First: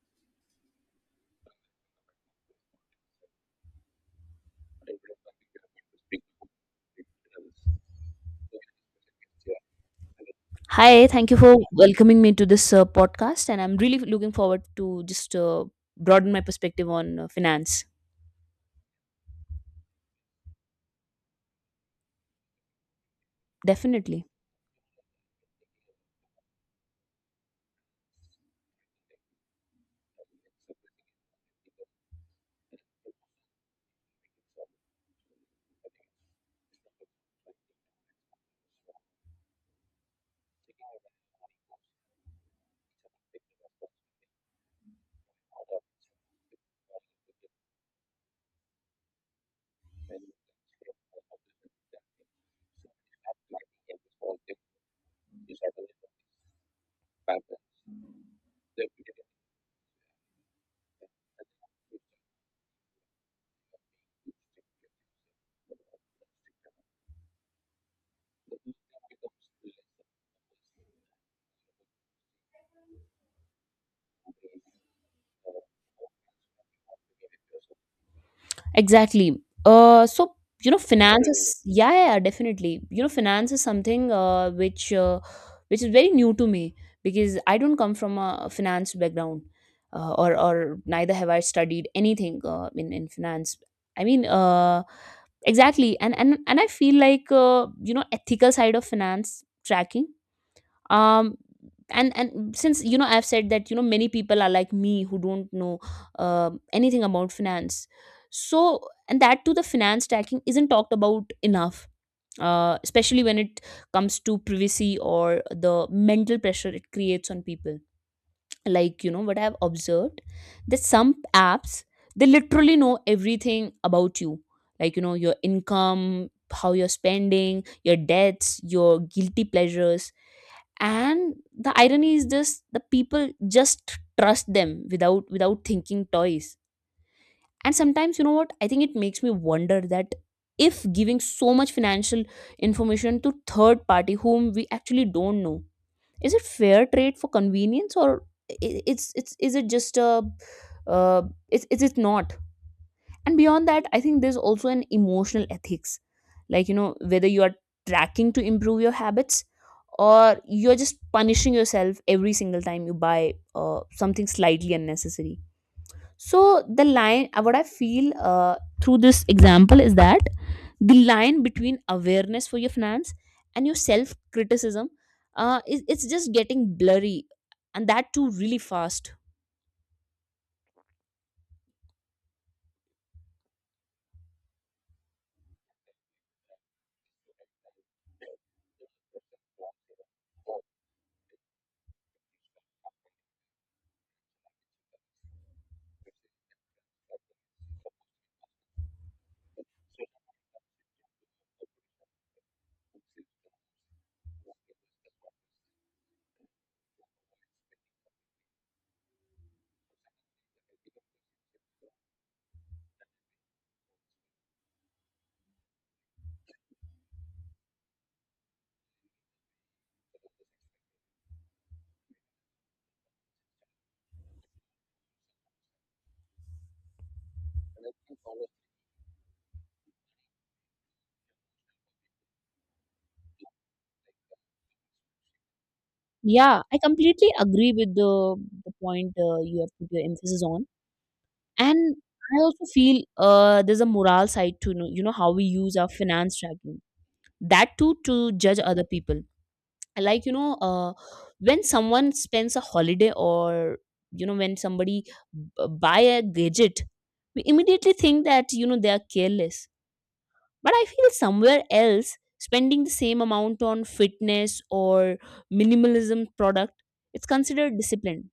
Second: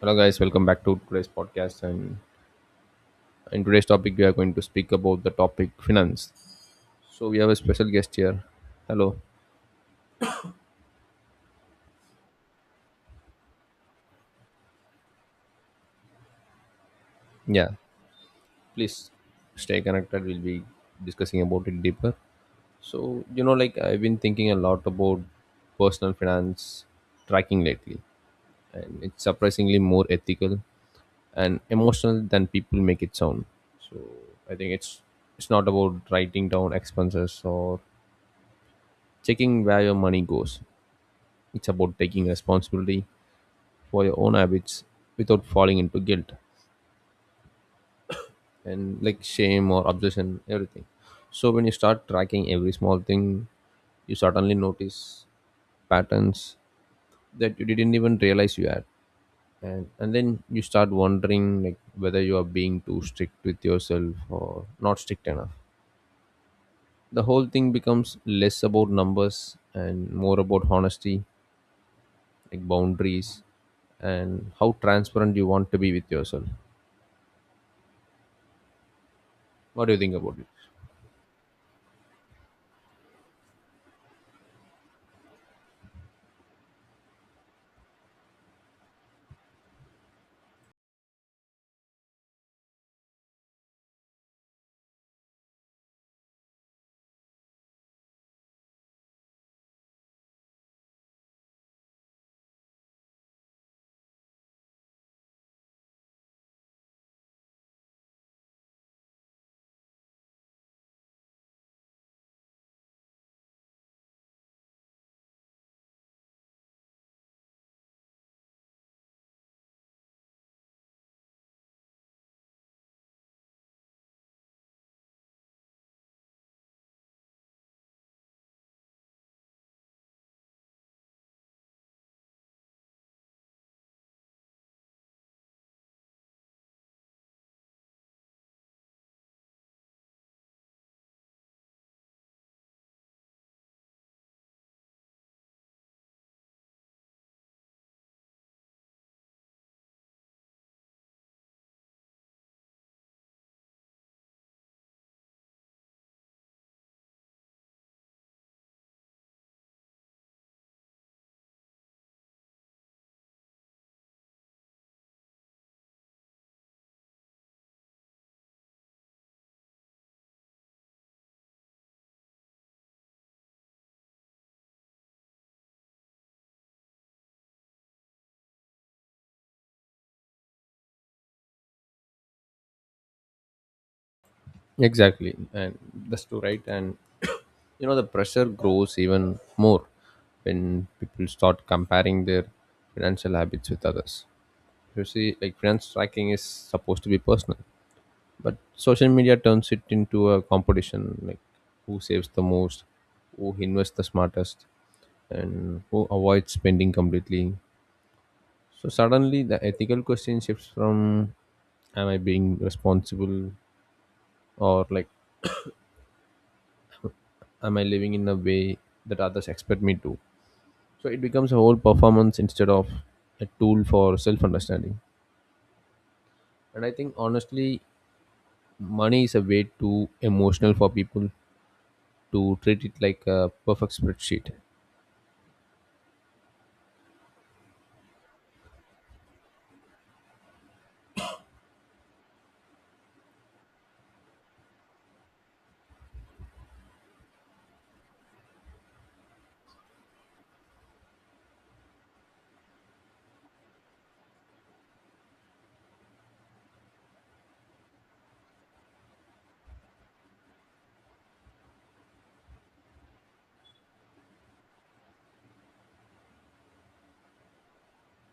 Hello, guys. Welcome back to today's podcast. And in today's topic, we are going to speak about the topic finance. So we have a special guest here. Hello. Hi, thank you for welcoming me to this podcast, and I'm really looking forward to just broaden my perspective on Yeah. finance. Please stay connected. We'll be discussing about it deeper. Like I've been Definitely, thinking a lot about personal finance tracking lately, and it's surprisingly more ethical and emotional than people make it sound. So I think it's not about writing down expenses or checking where your money goes. It's about taking responsibility for your own habits without falling into guilt and like shame or obsession everything. So when you start tracking every small thing, you suddenly notice patterns that you didn't even realize you had. And then you start wondering like whether you are being too strict with yourself or not strict enough. The whole thing becomes less about numbers and more about honesty, like boundaries and how transparent you want to be with yourself. exactly. What do you Uh, think so about it? you know, finance is yeah, yeah, yeah, definitely. You know, finance is something which is very new to me because I don't come from a finance background, or neither have I studied anything in finance. I mean, exactly, and and I feel like you know, ethical side of finance tracking um and since you know I've said that you know many people are like me who don't know anything about finance, so and that to the finance tracking isn't talked about enough, especially when it comes to privacy or the mental pressure it creates on people. Like you know what I've observed that some apps, they literally know everything about you, like you know your income, how you're spending, your debts, your guilty pleasures. And the irony is this, the people just trust them without thinking twice. And sometimes you know what I think, it makes me wonder that if giving so much financial information to third party whom we actually don't know, is it fair trade for convenience or I- it's is it just a uh, it's not. And beyond that I think there's also an emotional ethics, like you know whether you are tracking to improve your habits or you're just punishing yourself every single time you buy something slightly unnecessary. So the line what I feel through this example is that the line between awareness for your finance and your self criticism is it's just getting blurry, and that too really fast. Exactly, and that's too right. And you know, the pressure grows even more when people start comparing their financial habits with others. You see, like finance tracking is supposed to be personal, but social media turns it into a competition, like who saves the most, who invests the smartest, and who avoids spending completely. So, suddenly, the ethical question shifts from, am I being responsible, or like am I living in a way that others expect me to? So it becomes a whole performance instead of a tool for self understanding. And I think honestly money is a way too emotional for people to treat it like a perfect spreadsheet. Yeah, I completely agree with the point you have put your emphasis on. And I also feel there's a moral side to know, you know how we use our finance tracking. That too to judge other people. Like you know, when someone spends a holiday or you know when somebody buy a gadget, we immediately think that you know they are careless. But I feel somewhere else spending the same amount on fitness or minimalism product, it's considered discipline.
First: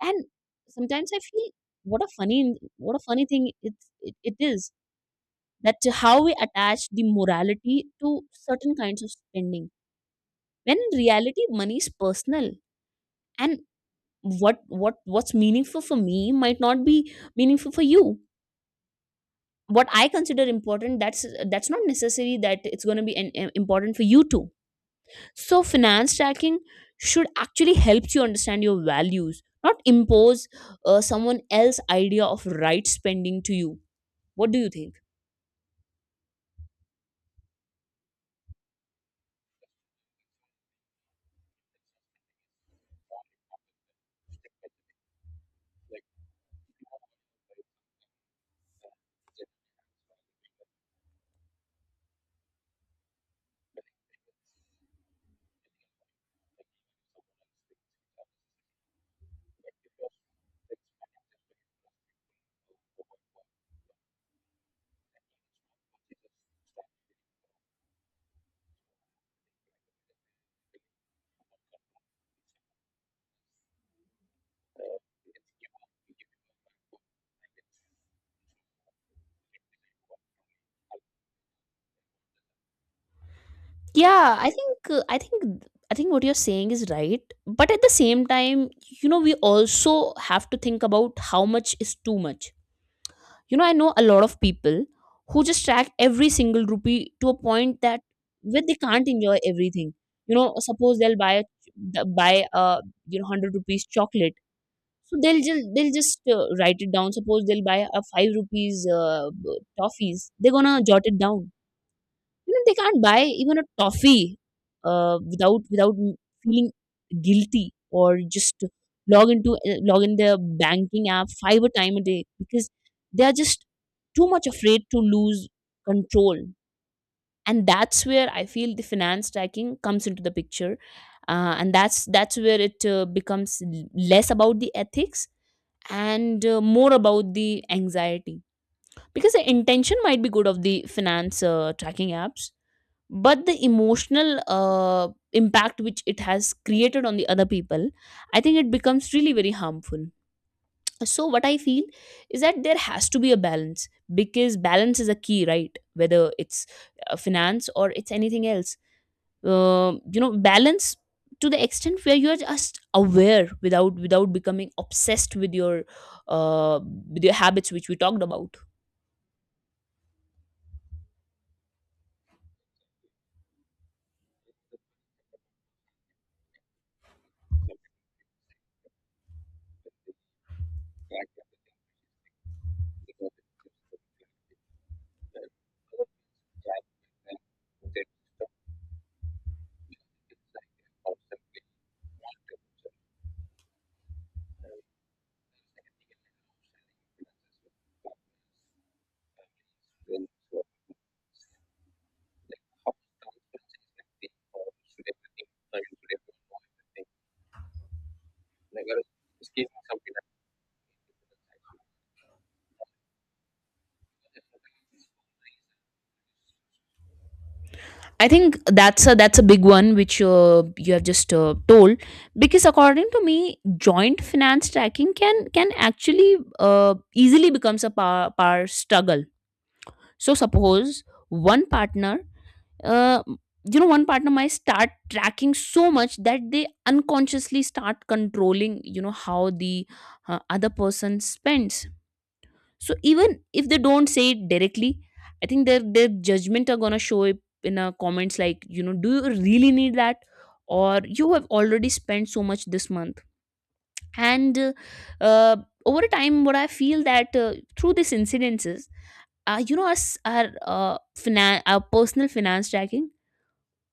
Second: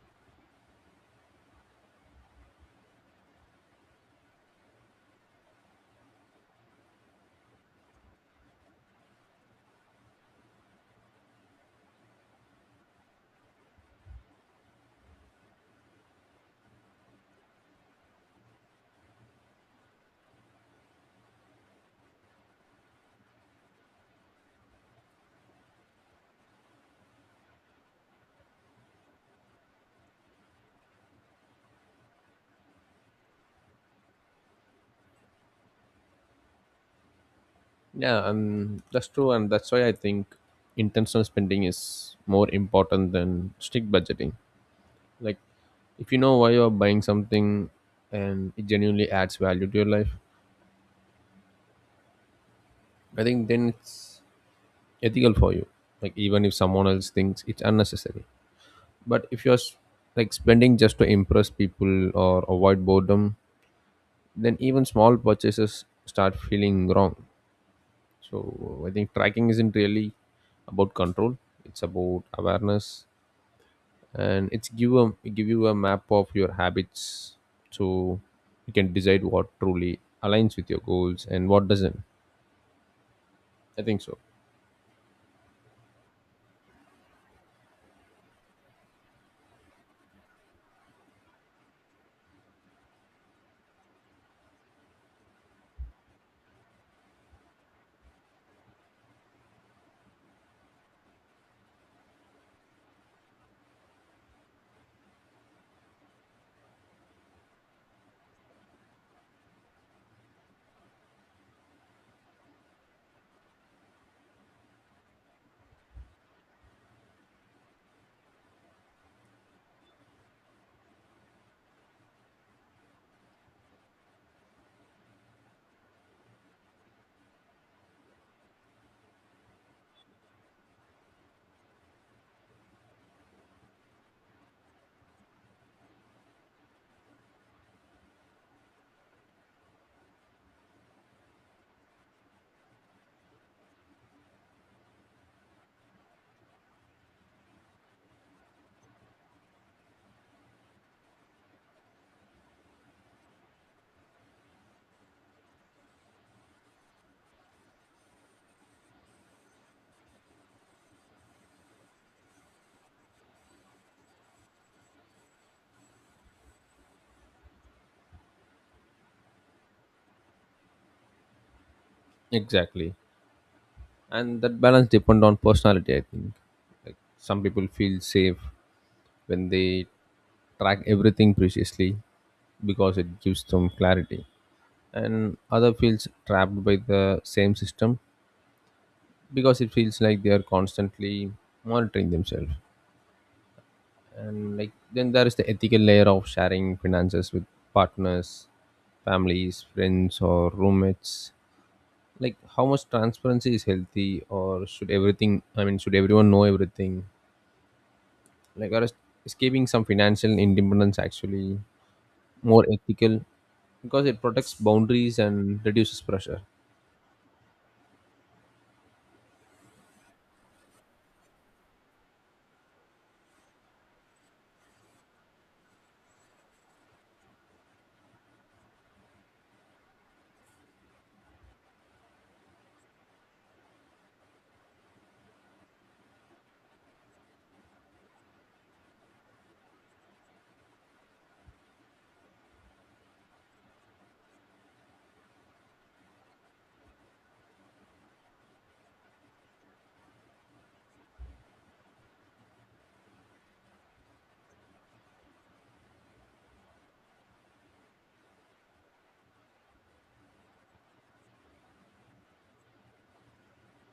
And sometimes I feel what a funny thing it is that how we attach the morality to certain kinds of spending, when in reality money is personal. And what's meaningful for me might not be meaningful for you. What I consider important, that's not necessary that it's going to be an important for you too. So finance tracking should actually help you understand your values, not impose someone else's idea of right spending to you. What do you think? Yeah, and that's true, and that's why I think intentional spending is more important than strict budgeting. Like, if you know why you're buying something and it genuinely adds value to your life, I think then it's ethical for you, like even if someone else thinks it's unnecessary. But if you're like spending just to impress people or avoid boredom, then even small purchases start feeling wrong. So I think tracking isn't really about control, it's about awareness, and it's give a give you a map of your habits. So you can decide what truly aligns with your goals and what doesn't, I think so. Yeah, I think I think what you're saying is right, but at the same time, you know we also have to think about how much is too much. You know I know a lot of people who just track every single rupee to a point that where they can't enjoy everything. You know suppose they'll buy a buy a you know 100 rupees chocolate, so they'll just write it down. Suppose they'll buy a 5 rupees toffees, they're gonna jot it down. You know, they can't buy even a toffee without feeling guilty, or just log in their banking app five a time a day, because they are just too much afraid to lose control. And that's where I feel the finance tracking comes into the picture, and that's where it becomes less about the ethics and more about the anxiety, because the intention might be good of the finance tracking apps, but the emotional impact which it has created on the other people, I think it becomes really very harmful. So what I feel is that there has to be a balance, because balance is a key, right, whether it's finance or it's anything else. You know, balance to the extent where you are just aware without becoming obsessed uh, with your habits which we talked about. Exactly, and that balance depend on personality, I think. Like some people feel safe when they track everything preciously because it gives them clarity, and other feels trapped by the same system because it feels like they are constantly monitoring themselves. And like then there is the ethical layer of sharing finances with partners, families, friends or roommates. Like how much transparency is healthy, or should everything, I mean, should everyone know everything? Like, or escaping some financial independence actually more ethical because it protects boundaries and reduces pressure. I think that's a big one which you have just told, because according to me, joint finance tracking can actually easily becomes a power struggle. So suppose one partner, uh, you know, one partner might start tracking so much that they unconsciously start controlling, you know, how the other person spends. So even if they don't say it directly, I think their judgment are gonna show up in a comments, like you know, do you really need that, or you have already spent so much this month. And uh, uh, over a time, what I feel that through these incidences, you know us our uh, our personal finance tracking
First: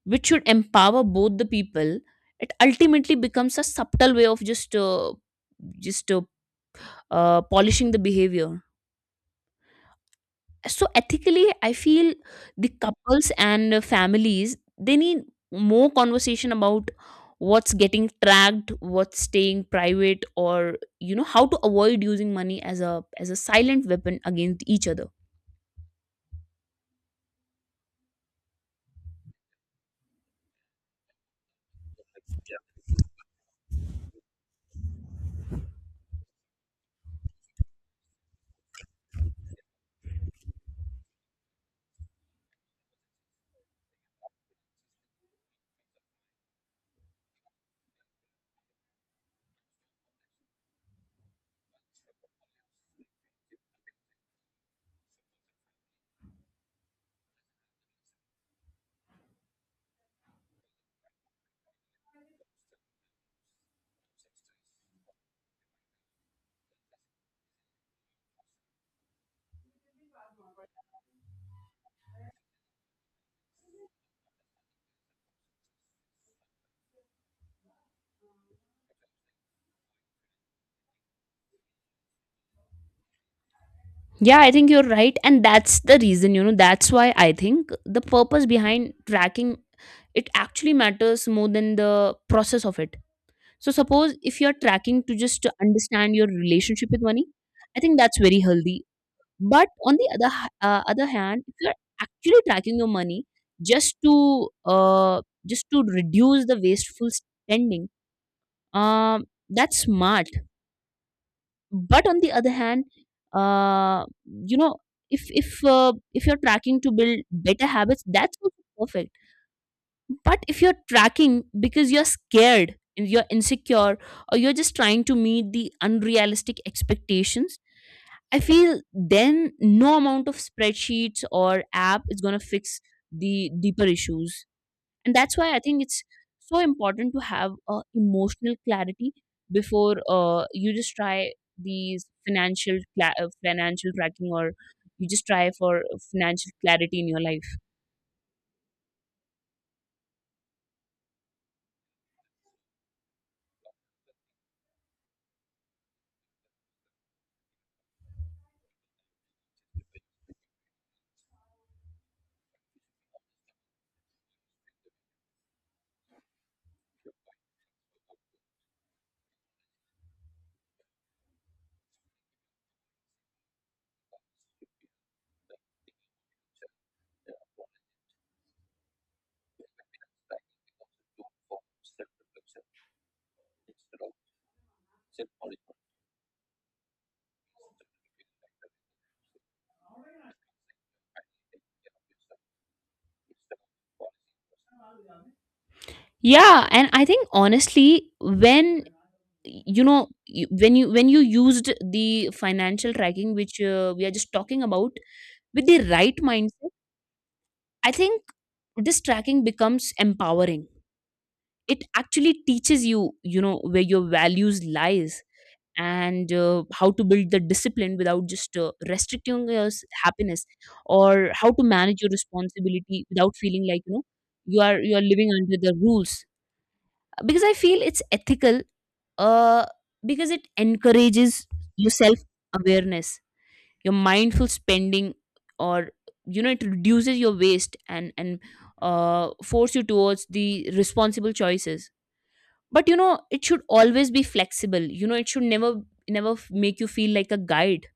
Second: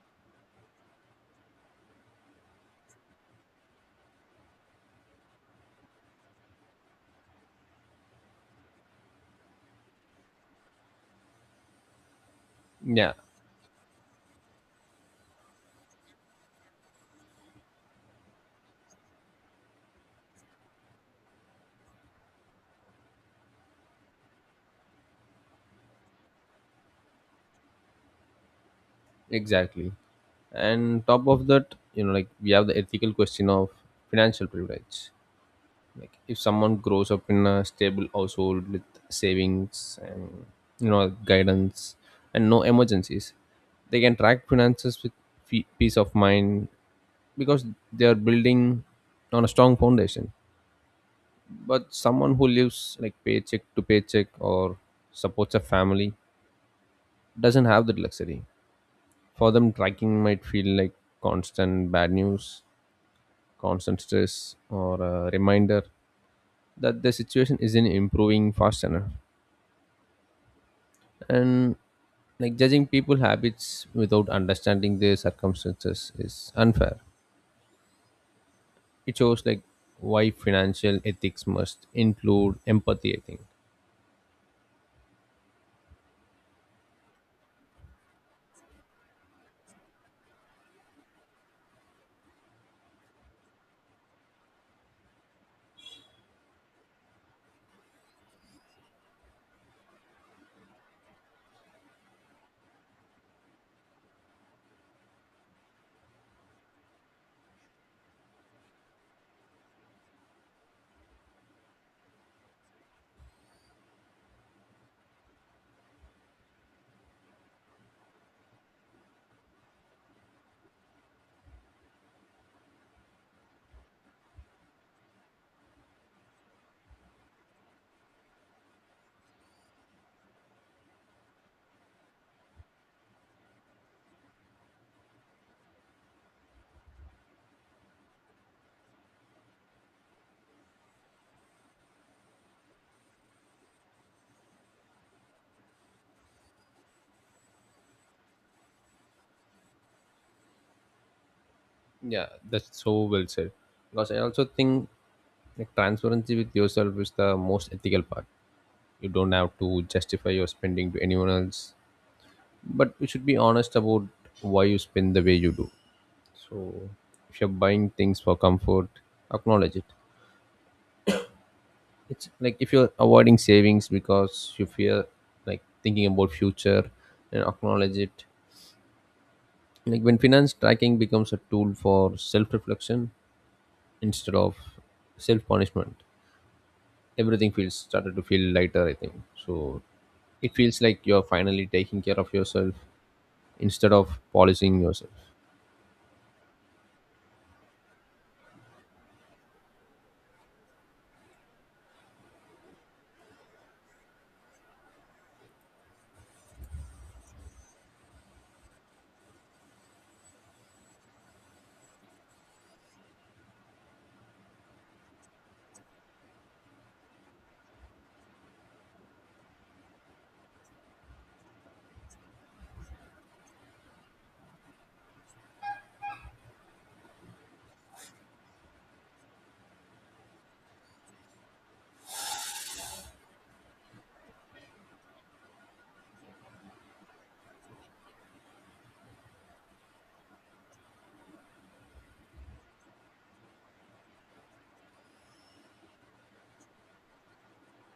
which should empower both the people, it ultimately becomes a subtle way of just polishing the behavior. So ethically I feel the Yeah, couples and families, they need more conversation about what's getting tracked, what's staying private, or you know how to avoid using money as a silent weapon against each other. exactly. And top of that, you know, like we have the ethical question of financial privilege. Like if someone grows up in a stable household with savings and you know guidance and no emergencies, they can track finances with peace of mind, because they are building on a strong foundation. But someone who lives like paycheck to paycheck or supports a family doesn't have that luxury. For them tracking might feel like constant bad news, constant stress, or a reminder that their situation isn't improving fast enough. And like judging people habits without understanding their circumstances is unfair. It shows like why financial ethics must include empathy, I think. Yeah, I think you're right, and that's the reason, you know, that's why I think the purpose behind tracking, it actually matters more than the process of it. So suppose if you're tracking to just to understand your relationship with money, I think that's very healthy. But on the other hand, if you're actually tracking your money just to reduce the wasteful spending, um, that's smart. But on the other hand, you know, if you're tracking to build better habits, that's also perfect. But if you're tracking because you're scared and you're insecure, or you're just trying to meet the unrealistic expectations, I feel then no amount of spreadsheets or app is going to fix the deeper issues. And that's why I think it's so important to have emotional clarity before you just try these financial tracking, or you just try for financial clarity in your life. Yeah, that's so well said. Because I also think like transparency with yourself is the most ethical part. You don't have to justify your spending to anyone else, but you should be honest about why you spend the way you do. So, if you're buying things for comfort, acknowledge it. It's like if you're avoiding savings because you fear like thinking about future, and acknowledge it. Like when finance tracking becomes a tool for self-reflection instead of self-punishment, everything feels started to feel lighter, I think. So it feels like you're finally taking care of yourself instead of polishing yourself. Yeah, and I think honestly when you know when you used the financial tracking which we are just talking about with the right mindset, I think this tracking becomes empowering. It actually teaches you, you know, where your values lies, and how to build the discipline without just restricting your happiness, or how to manage your responsibility without feeling like, you know, you are living under the rules. Because I feel it's ethical uh because it encourages your self awareness, your mindful spending, or you know it reduces your waste, and force you towards the responsible choices. But you know it should always be flexible, you know it should never make you feel like a guide.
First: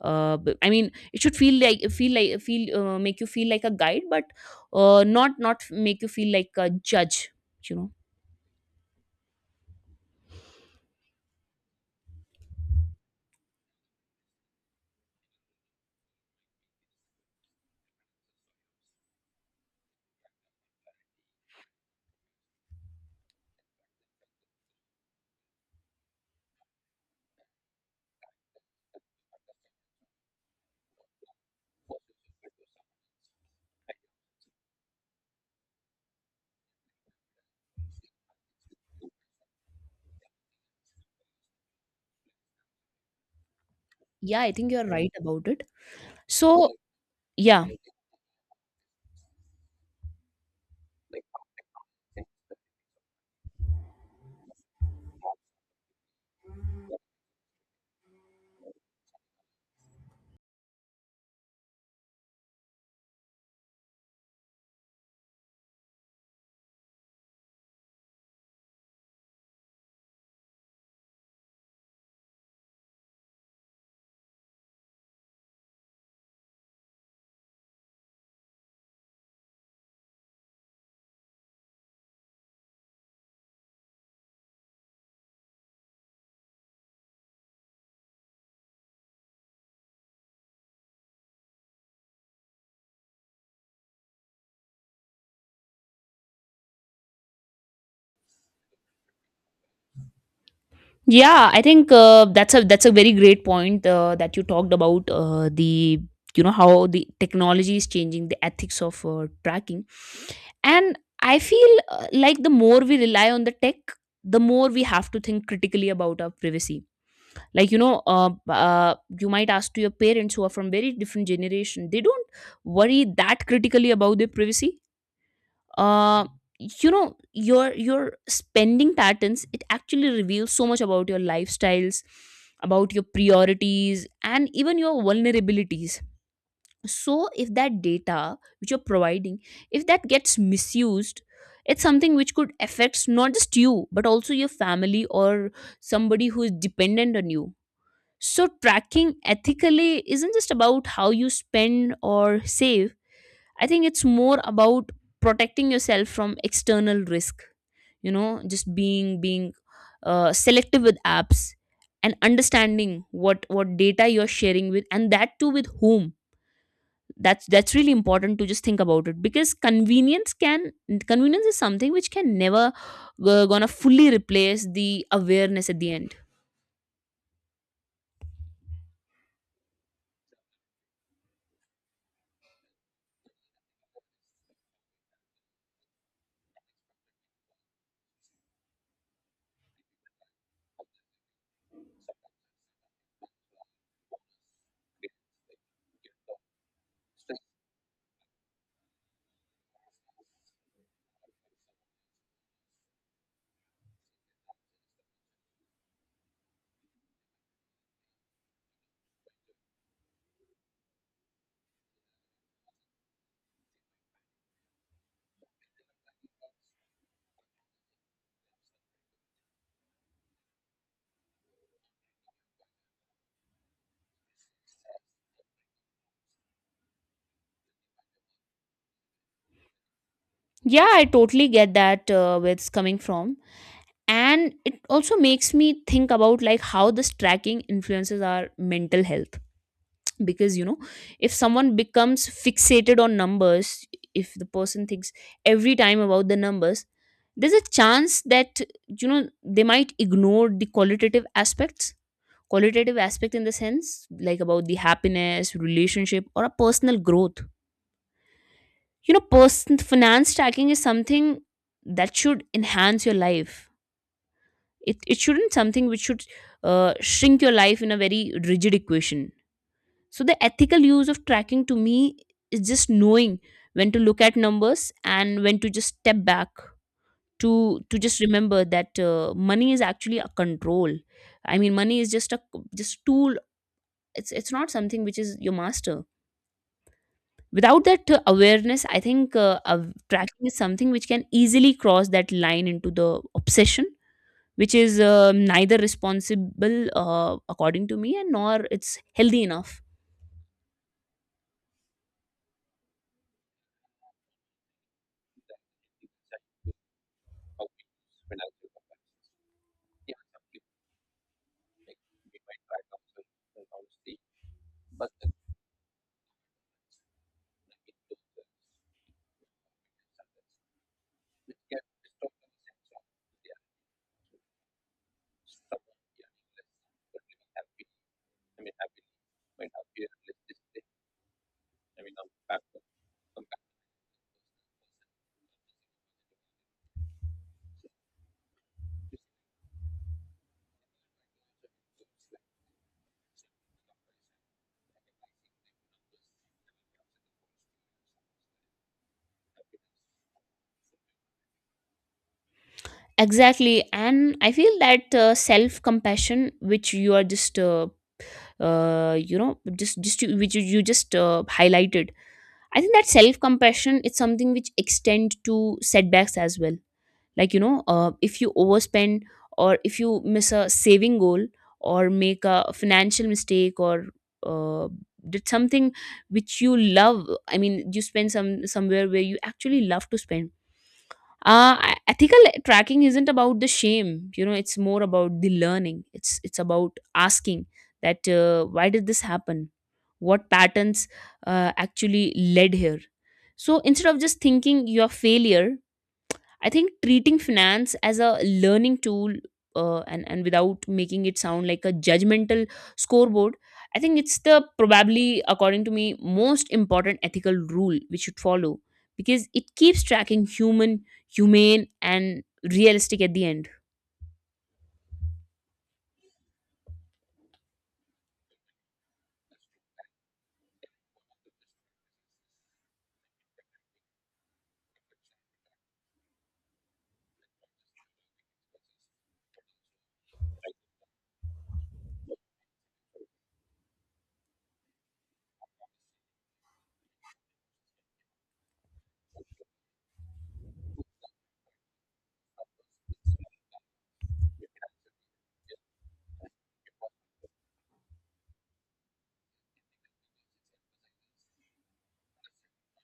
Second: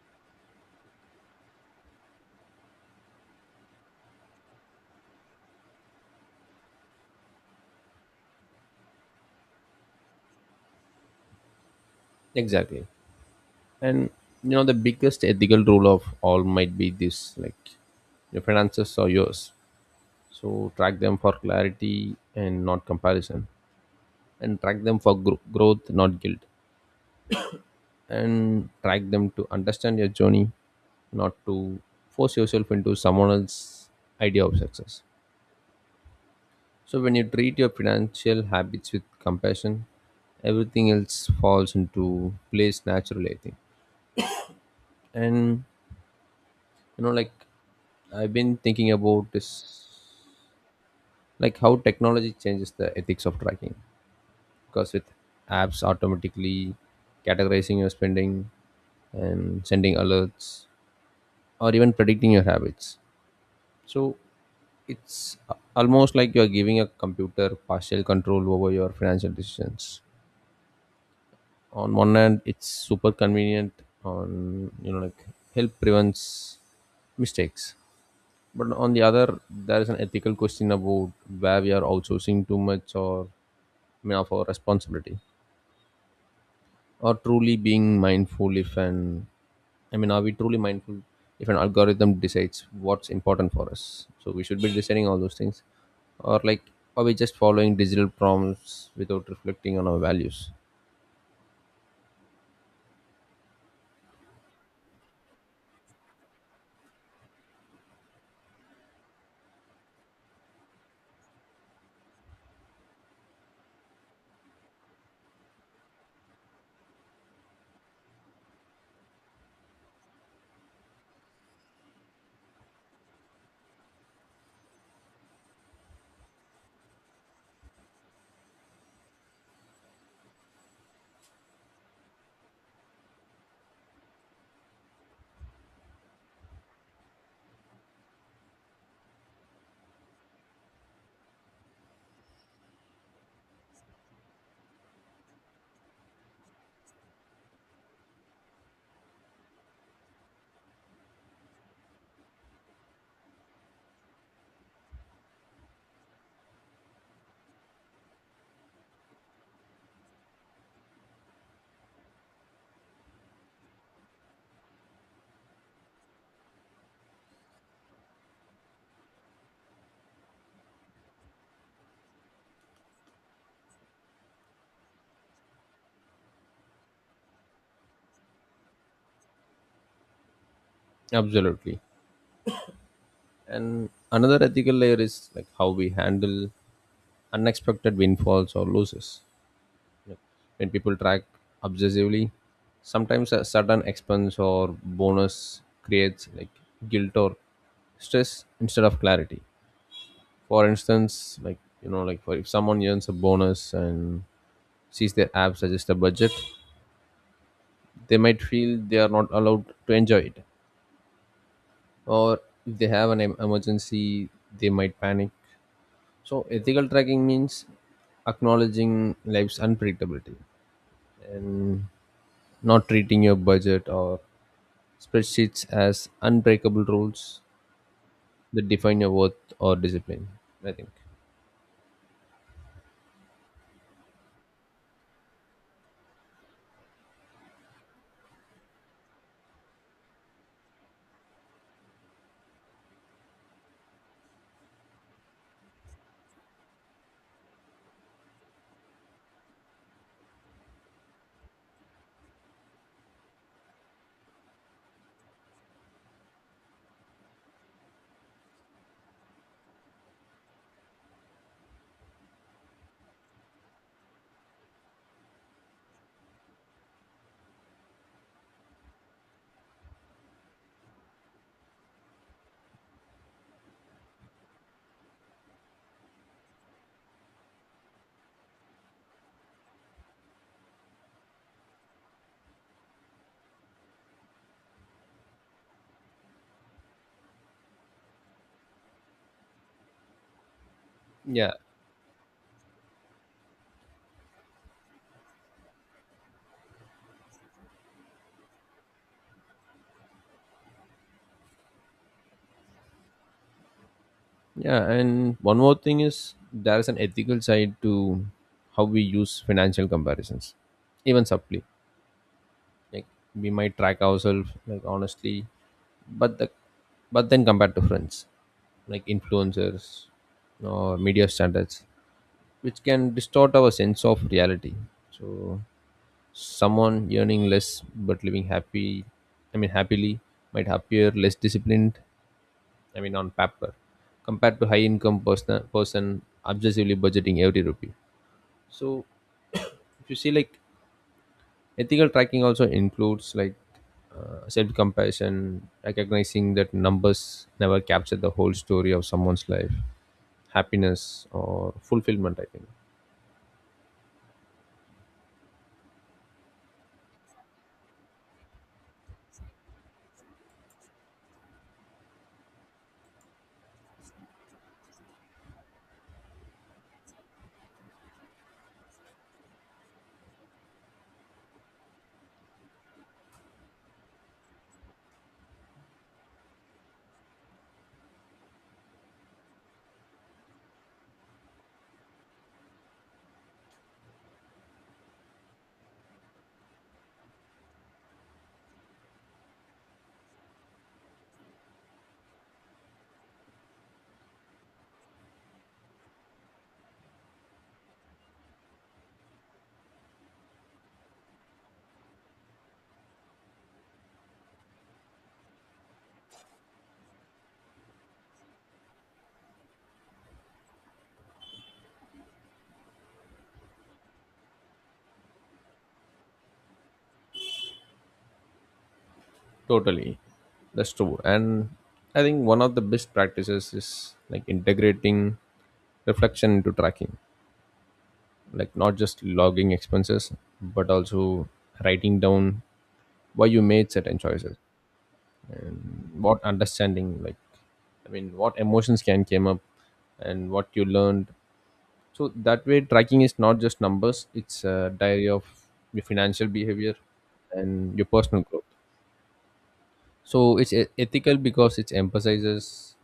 I mean, it should feel like feel like feel make you feel like a guide, but not make you feel like a judge. You know. Exactly, and you know, the biggest ethical rule of all might be this, like your finances are yours. So track them for clarity and not comparison, and track them for growth not guilt, and track them to understand your journey, not to force yourself into someone else's idea of success. So, when you treat your financial habits with compassion, everything else falls into place naturally, I think. Yeah, I think you're right about it. And So you know, like yeah, I've been thinking about this, like how technology changes the ethics of tracking, because with apps automatically categorizing your spending and sending alerts or even predicting your habits. So, it's almost like you're giving a computer partial control over your financial decisions. On one hand it's super convenient, on you know like help prevents mistakes, but on the other there is an ethical question about where we are outsourcing too much, or I mean of our responsibility. Or truly being mindful if an, I mean, are we truly mindful if an algorithm decides what's important for us, so we should be deciding all those things? Or like, are we just following digital prompts without reflecting on our values? yeah, I think that's a very great point that you talked about, the you know how the technology is changing the ethics of tracking. And I feel like the more we rely on the tech, the more we have to think critically about our privacy. Like you know, you might ask to your parents who are from very different generation, they don't worry that critically about their privacy. uh, you know your spending patterns, it actually reveals so much about your lifestyles, about your priorities, and even your vulnerabilities. So if that data which you're providing, if that gets misused, it's something which could affect not just you but also your family or somebody who is dependent on you. So tracking ethically isn't just about how you spend or save, I think it's more about protecting yourself from external risk, you know, just being selective with apps and understanding what data you're sharing with, and that too with whom. That's really important to just think about it, because convenience is something which can never gonna fully replace the awareness at the end. Absolutely. And another ethical layer is like how we handle unexpected windfalls or losses. When people track obsessively, sometimes a sudden expense or bonus creates like guilt or stress instead of clarity. For instance, like you know, like for if someone earns a bonus and sees their app suggest a budget, they might feel they are not allowed to enjoy it. Or if they have an emergency, they might panic. So ethical tracking means acknowledging life's unpredictability and not treating your budget or spreadsheets as unbreakable rules that define your worth or discipline. I Yeah, think. I totally get that where it's coming from, and it also makes me think about like how this tracking influences our mental health, because you know if someone becomes fixated on numbers, if the person thinks every time about the numbers, there's a chance that they might ignore the qualitative aspects, qualitative aspect, in the sense like about the happiness relationship or a personal growth. You know, person finance tracking is something that should enhance your life. It shouldn't something which should shrink your life in a very rigid equation. So the ethical use of tracking to me is just knowing when to look at numbers and when to just step back, to just remember that money is actually a control. I mean money is just a just tool. It's not something which is your master. Without that awareness, I think tracking is something which can Yeah. easily cross that line into the obsession, which is neither responsible according to me, and nor it's healthy enough. Yeah. And one more thing is there is an ethical side to how we use financial comparisons, even subtly. Like we might track ourselves like honestly, but the, but then compared to friends, like influencers or media standards, which can distort our sense of reality. So someone earning less but living happy, I mean happily, might appear less disciplined, I mean on paper, compared to high income person obsessively budgeting every rupee. So if you see like ethical tracking also includes like self compassion, recognizing that numbers never capture the whole story of someone's life, happiness, or fulfillment. I think. Exactly, and I feel that self compassion which you are just uh, you know which you just highlighted, I think that self compassion is something which extend to setbacks as well. Like you know, if you overspend, or if you miss a saving goal, or make a financial mistake, or uh, did something which you love, I mean you spend somewhere where you actually love to spend. Ethical tracking isn't about the shame, you know, it's more about the learning. It's about asking that why did this happen, what patterns actually led here. So instead of just thinking your failure, I think treating finance as a learning tool, and without making it sound like a judgmental scoreboard, I think it's the probably according to me most important ethical rule we should follow, because it keeps tracking human, humane, and realistic at the end. Totally, that's true. And I think one of the best practices is like integrating reflection into tracking, like not just logging expenses, but also writing down why you made certain choices, what understanding like, I mean what emotions can came up and what you learned. So that way tracking is not just numbers, it's a diary of your financial behavior and your personal growth. So it's ethical because it emphasizes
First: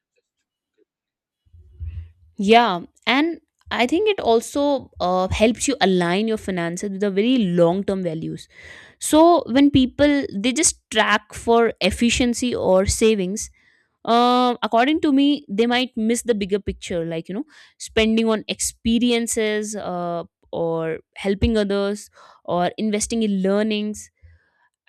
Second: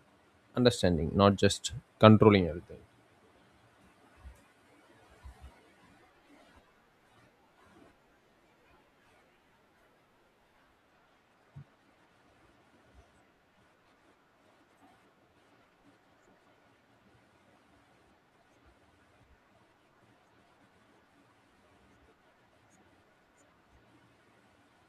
understanding not just controlling everything. Yeah, and I think it also helps you align your finances with the very long term values. So when people they just track for efficiency or savings, according to me they might miss the bigger picture, like you know spending on experiences, or helping others, or investing in learnings.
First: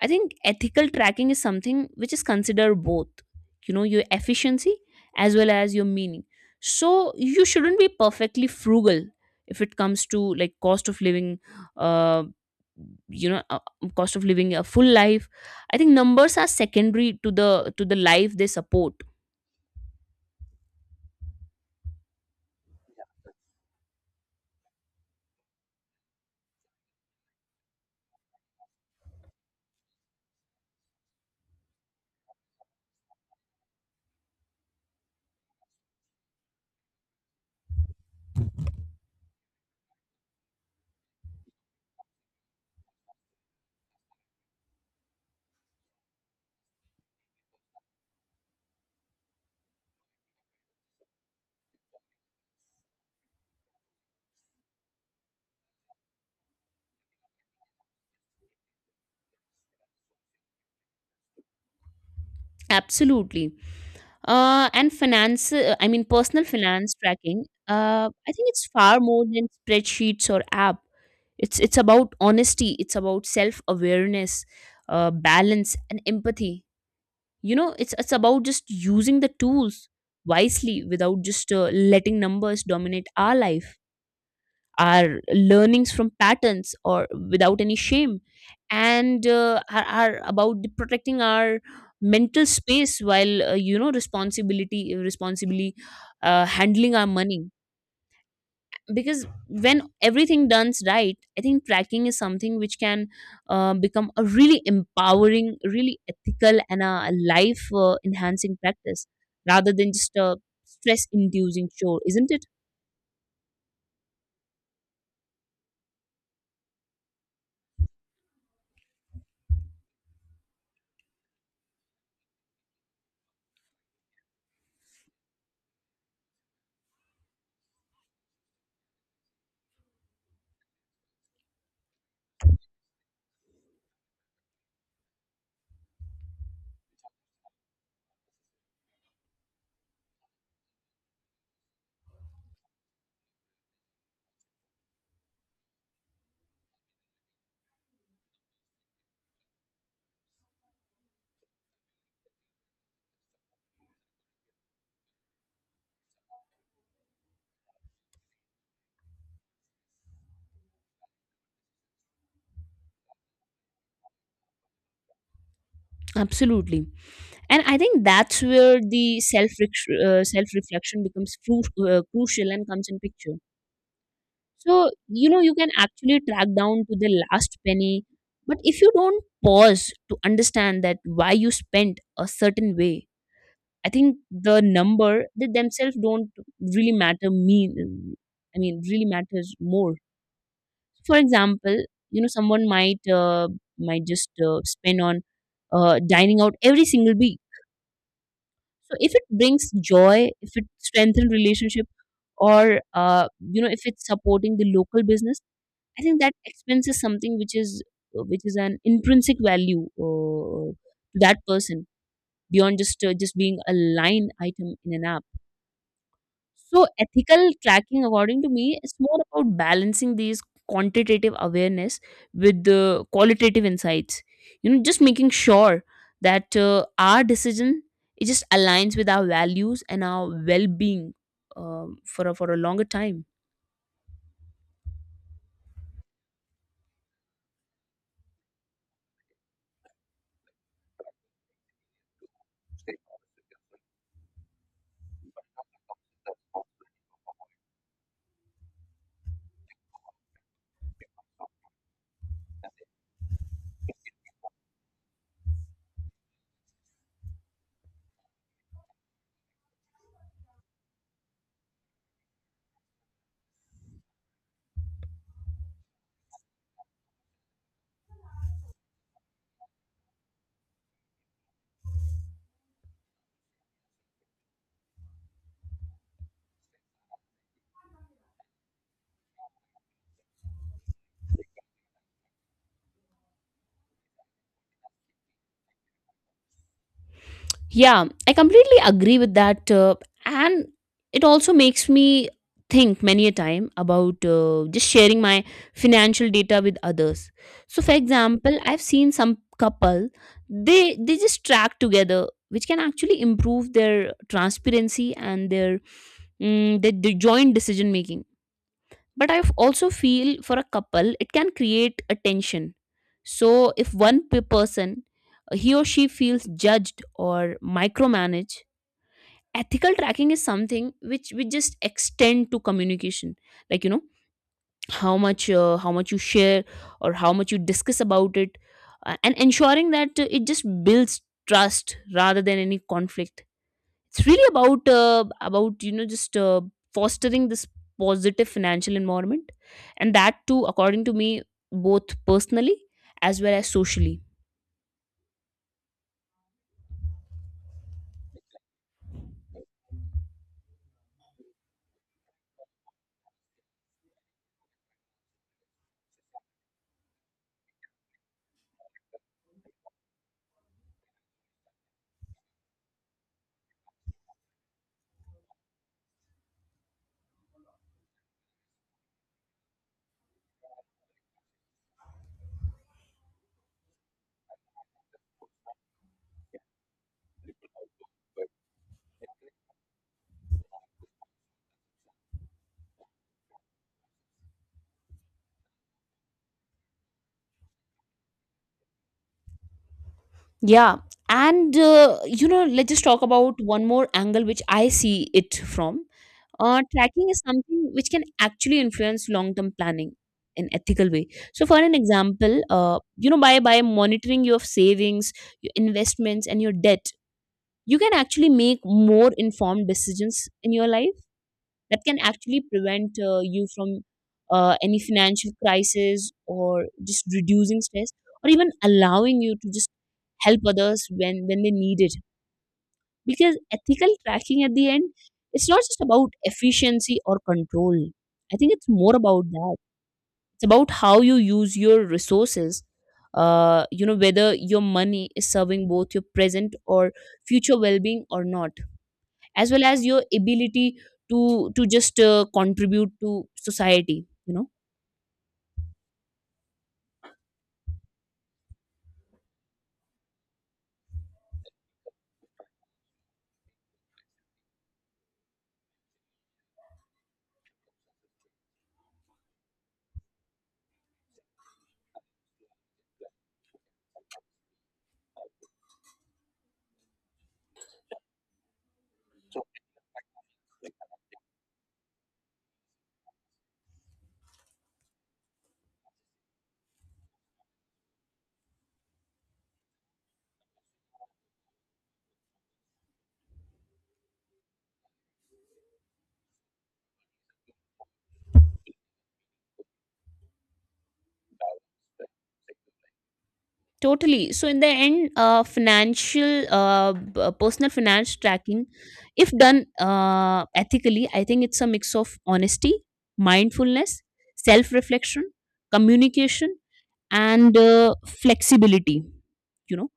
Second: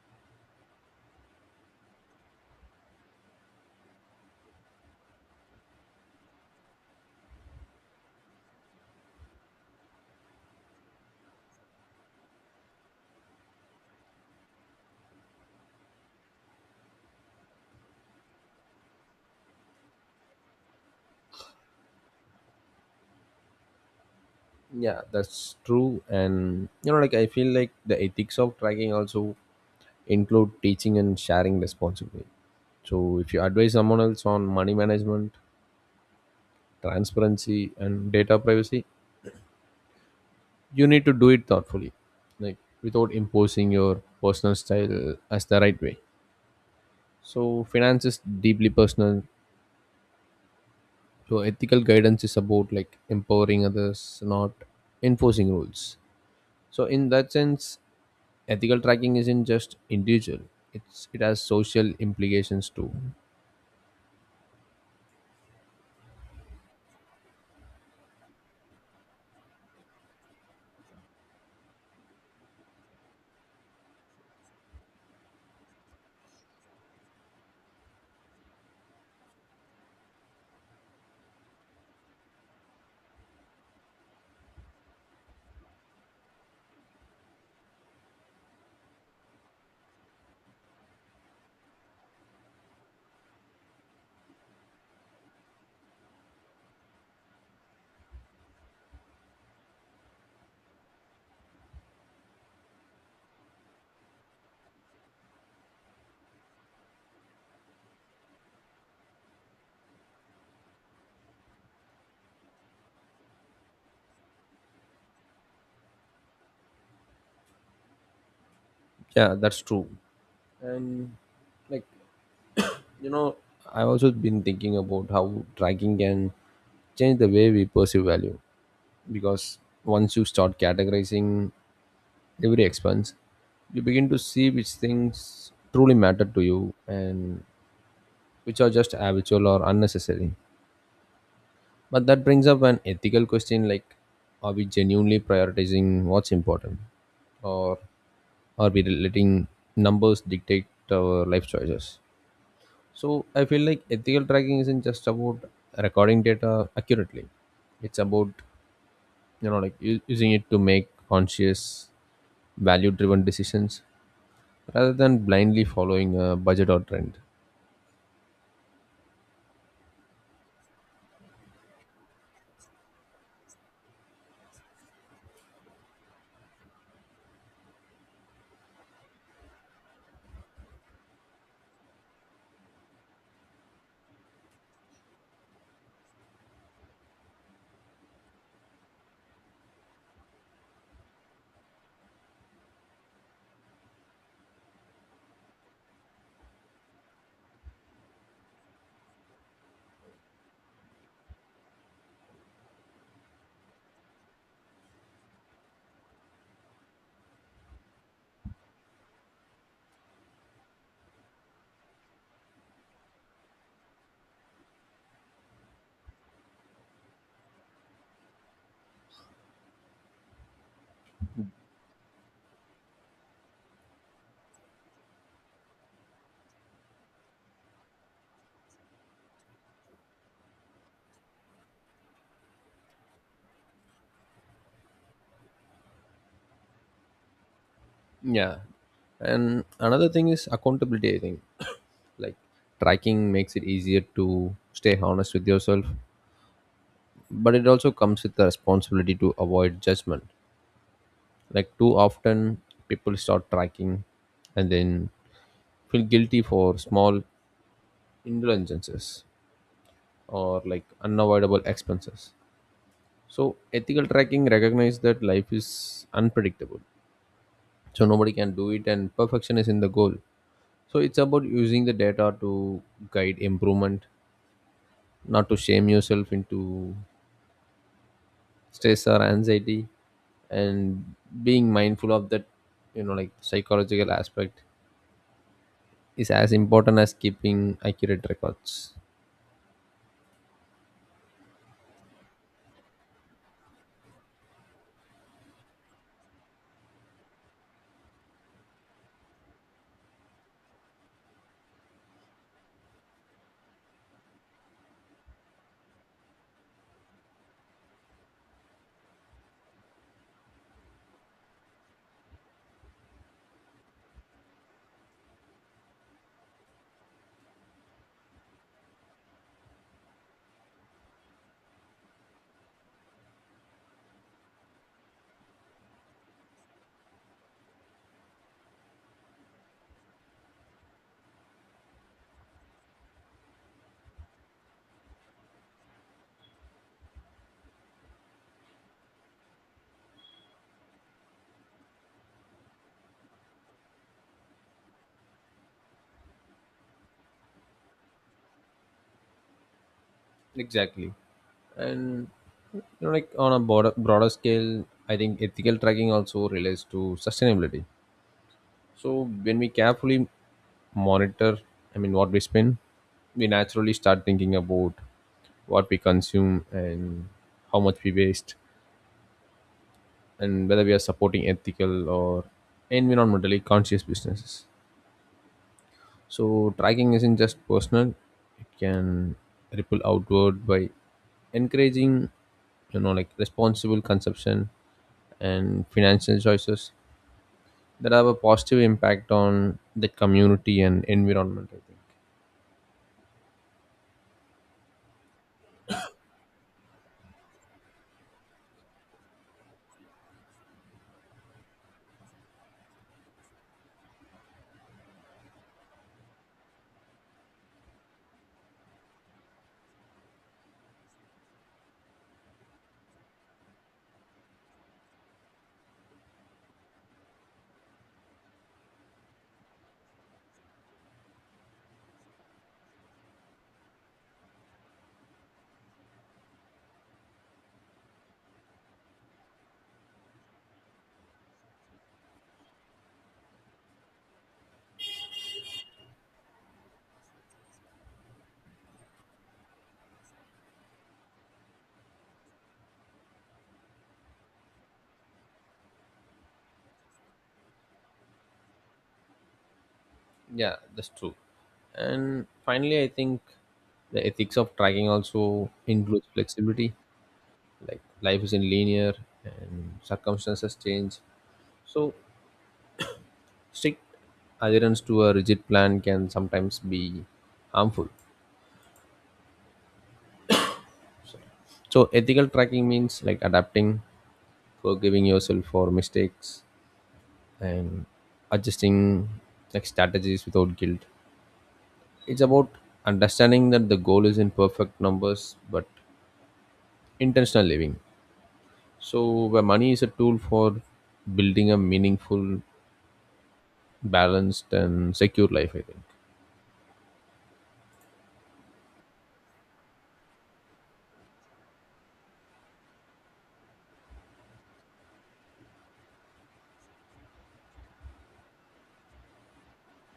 I think ethical tracking is something which is considered both, you know, your efficiency as well as your meaning. So you shouldn't be perfectly frugal if it comes to like cost of living, uh you know uh, cost of living a full life. I think numbers are secondary to the life they support. Yeah, that's true, and you know like I feel like the ethics of tracking also include teaching and sharing responsibly. So if you advise someone else on money management, transparency and data privacy, you need to do it thoughtfully, like without imposing your personal style as the right way. So finance is deeply personal, so ethical guidance is about like empowering others, not enforcing rules. So in that sense, ethical tracking isn't just individual, it has social implications too. Absolutely. And finance, I mean, personal finance tracking, I think it's far more than spreadsheets or app. It's about honesty, it's about self awareness, balance, and empathy. You know, it's about just using the tools wisely without just letting numbers dominate our life. Our learnings from patterns or without any shame, and are about the protecting our mental space while responsibility responsibly handling our money. Because when everything done's right, I think tracking is something which can become a really empowering, really ethical and a life enhancing practice, rather than just a stress inducing chore, isn't it? Yeah, that's true, and like, you know, I've also been thinking about how tracking can change the way we perceive value. Because once you start categorizing every expense, you begin to see which things truly matter to you and which are just habitual or unnecessary. But that brings up an ethical question like, are we genuinely prioritizing what's important? Or are we letting numbers dictate our life choices? So I feel like ethical tracking isn't just about recording data accurately. It's about you know like using it to make conscious, value-driven decisions rather than blindly following a budget Absolutely, or trend. and I think that's where the self reflection becomes crucial and comes in picture. So you know, you can actually track down to the last penny, but if you don't pause to understand that why you spent a certain way, I think the number they themselves don't really matter mean, I mean really matters more. For example, you know someone might just spend on dining out every single week. So if it brings joy, if it strengthens relationship, or if it's supporting the local business, I think that expense is something which is an intrinsic value to that person, beyond just being a line item in an app. So ethical tracking, according to me, is more about balancing these quantitative awareness with the qualitative insights. You know, just making sure that our decision it just aligns with our values and our well-being, for for a longer time. Yeah, and another thing is accountability. I think like tracking makes it easier to stay honest with yourself, but it also comes with the responsibility to avoid judgment. Like too often, people start tracking and then feel guilty for small indulgences or like unavoidable expenses. So ethical tracking recognizes that life is unpredictable. So nobody can do it and perfection is in the goal. So it's about using the data to guide improvement, not to shame yourself into stress or anxiety, and being mindful of that, you know, like psychological aspect is as important as keeping Yeah, accurate I completely records. agree with that. And it also makes me think many a time about just sharing my financial data with others. So, for example, I've seen some couple, they just track together, which can actually improve their transparency and their joint decision making. But I also feel for a couple it can create a tension. So if one person he or she feels judged or micromanaged, ethical tracking is something which we just extend to communication. Like you know, how much you share or how much you discuss about it, and ensuring that it just builds trust rather than any conflict. It's really about you know just fostering this positive financial environment, and that too according to me, both personally as well as socially. Exactly. And you know, like on a broader scale, I think ethical tracking also relates to sustainability. So when we carefully monitor, I mean what we spend, we naturally start thinking about what we consume and how much we waste, and whether we are supporting ethical or environmentally conscious businesses. So, tracking isn't just personal, it can ripple outward by encouraging, you know, like responsible consumption and financial choices that have a positive impact on the community Yeah, and environment. and I think. You know, let's just talk about one more angle which I see it from. Tracking is something which can actually influence long-term planning in ethical way. So for an example, by monitoring your savings, your investments and your debt, you can actually make more informed decisions in your life, that can actually prevent you from any financial crisis, or just reducing stress, or even allowing you to just help others when they need it. Because ethical tracking at the end, it's not just about efficiency or control. I think it's more about that, it's about how you use your resources. You know, whether your money is serving both your present or future well-being or not, as well as your ability to just contribute to society, you know. Yeah, that's true. And finally, I think the ethics of tracking also includes flexibility, like life isn't linear and circumstances change. So, strict adherence to a rigid plan can sometimes be harmful. So, ethical tracking means like adapting, forgiving yourself for mistakes, and adjusting like strategies without guilt. It's about understanding that the goal is in perfect numbers but intentional living. So, where money is a tool for building a meaningful, Totally, so balanced, in the and end secure life, I think. financial personal finance tracking, if done ethically, I think it's a mix of honesty, mindfulness, self reflection, communication, and flexibility, you know,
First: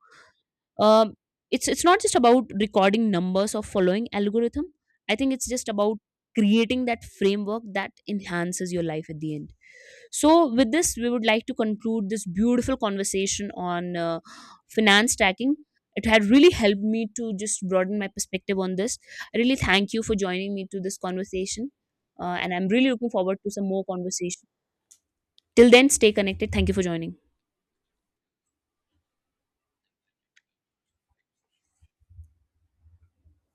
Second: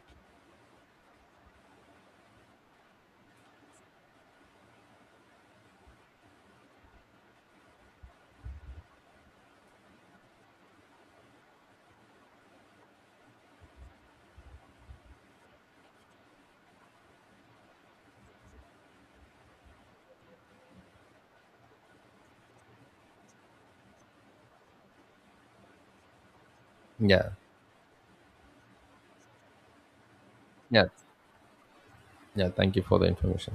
um, it's not just about recording numbers or following algorithm. I think it's just about creating that framework that enhances your life at the end. So with this, we would like to conclude this beautiful conversation on finance stacking. It had really helped me to just broaden my perspective on this. I really thank you for joining me to this conversation. And I'm really looking forward to some more conversation. Till then, stay connected. Thank you for joining. Yeah. Yeah. Yeah. Thank you for the information.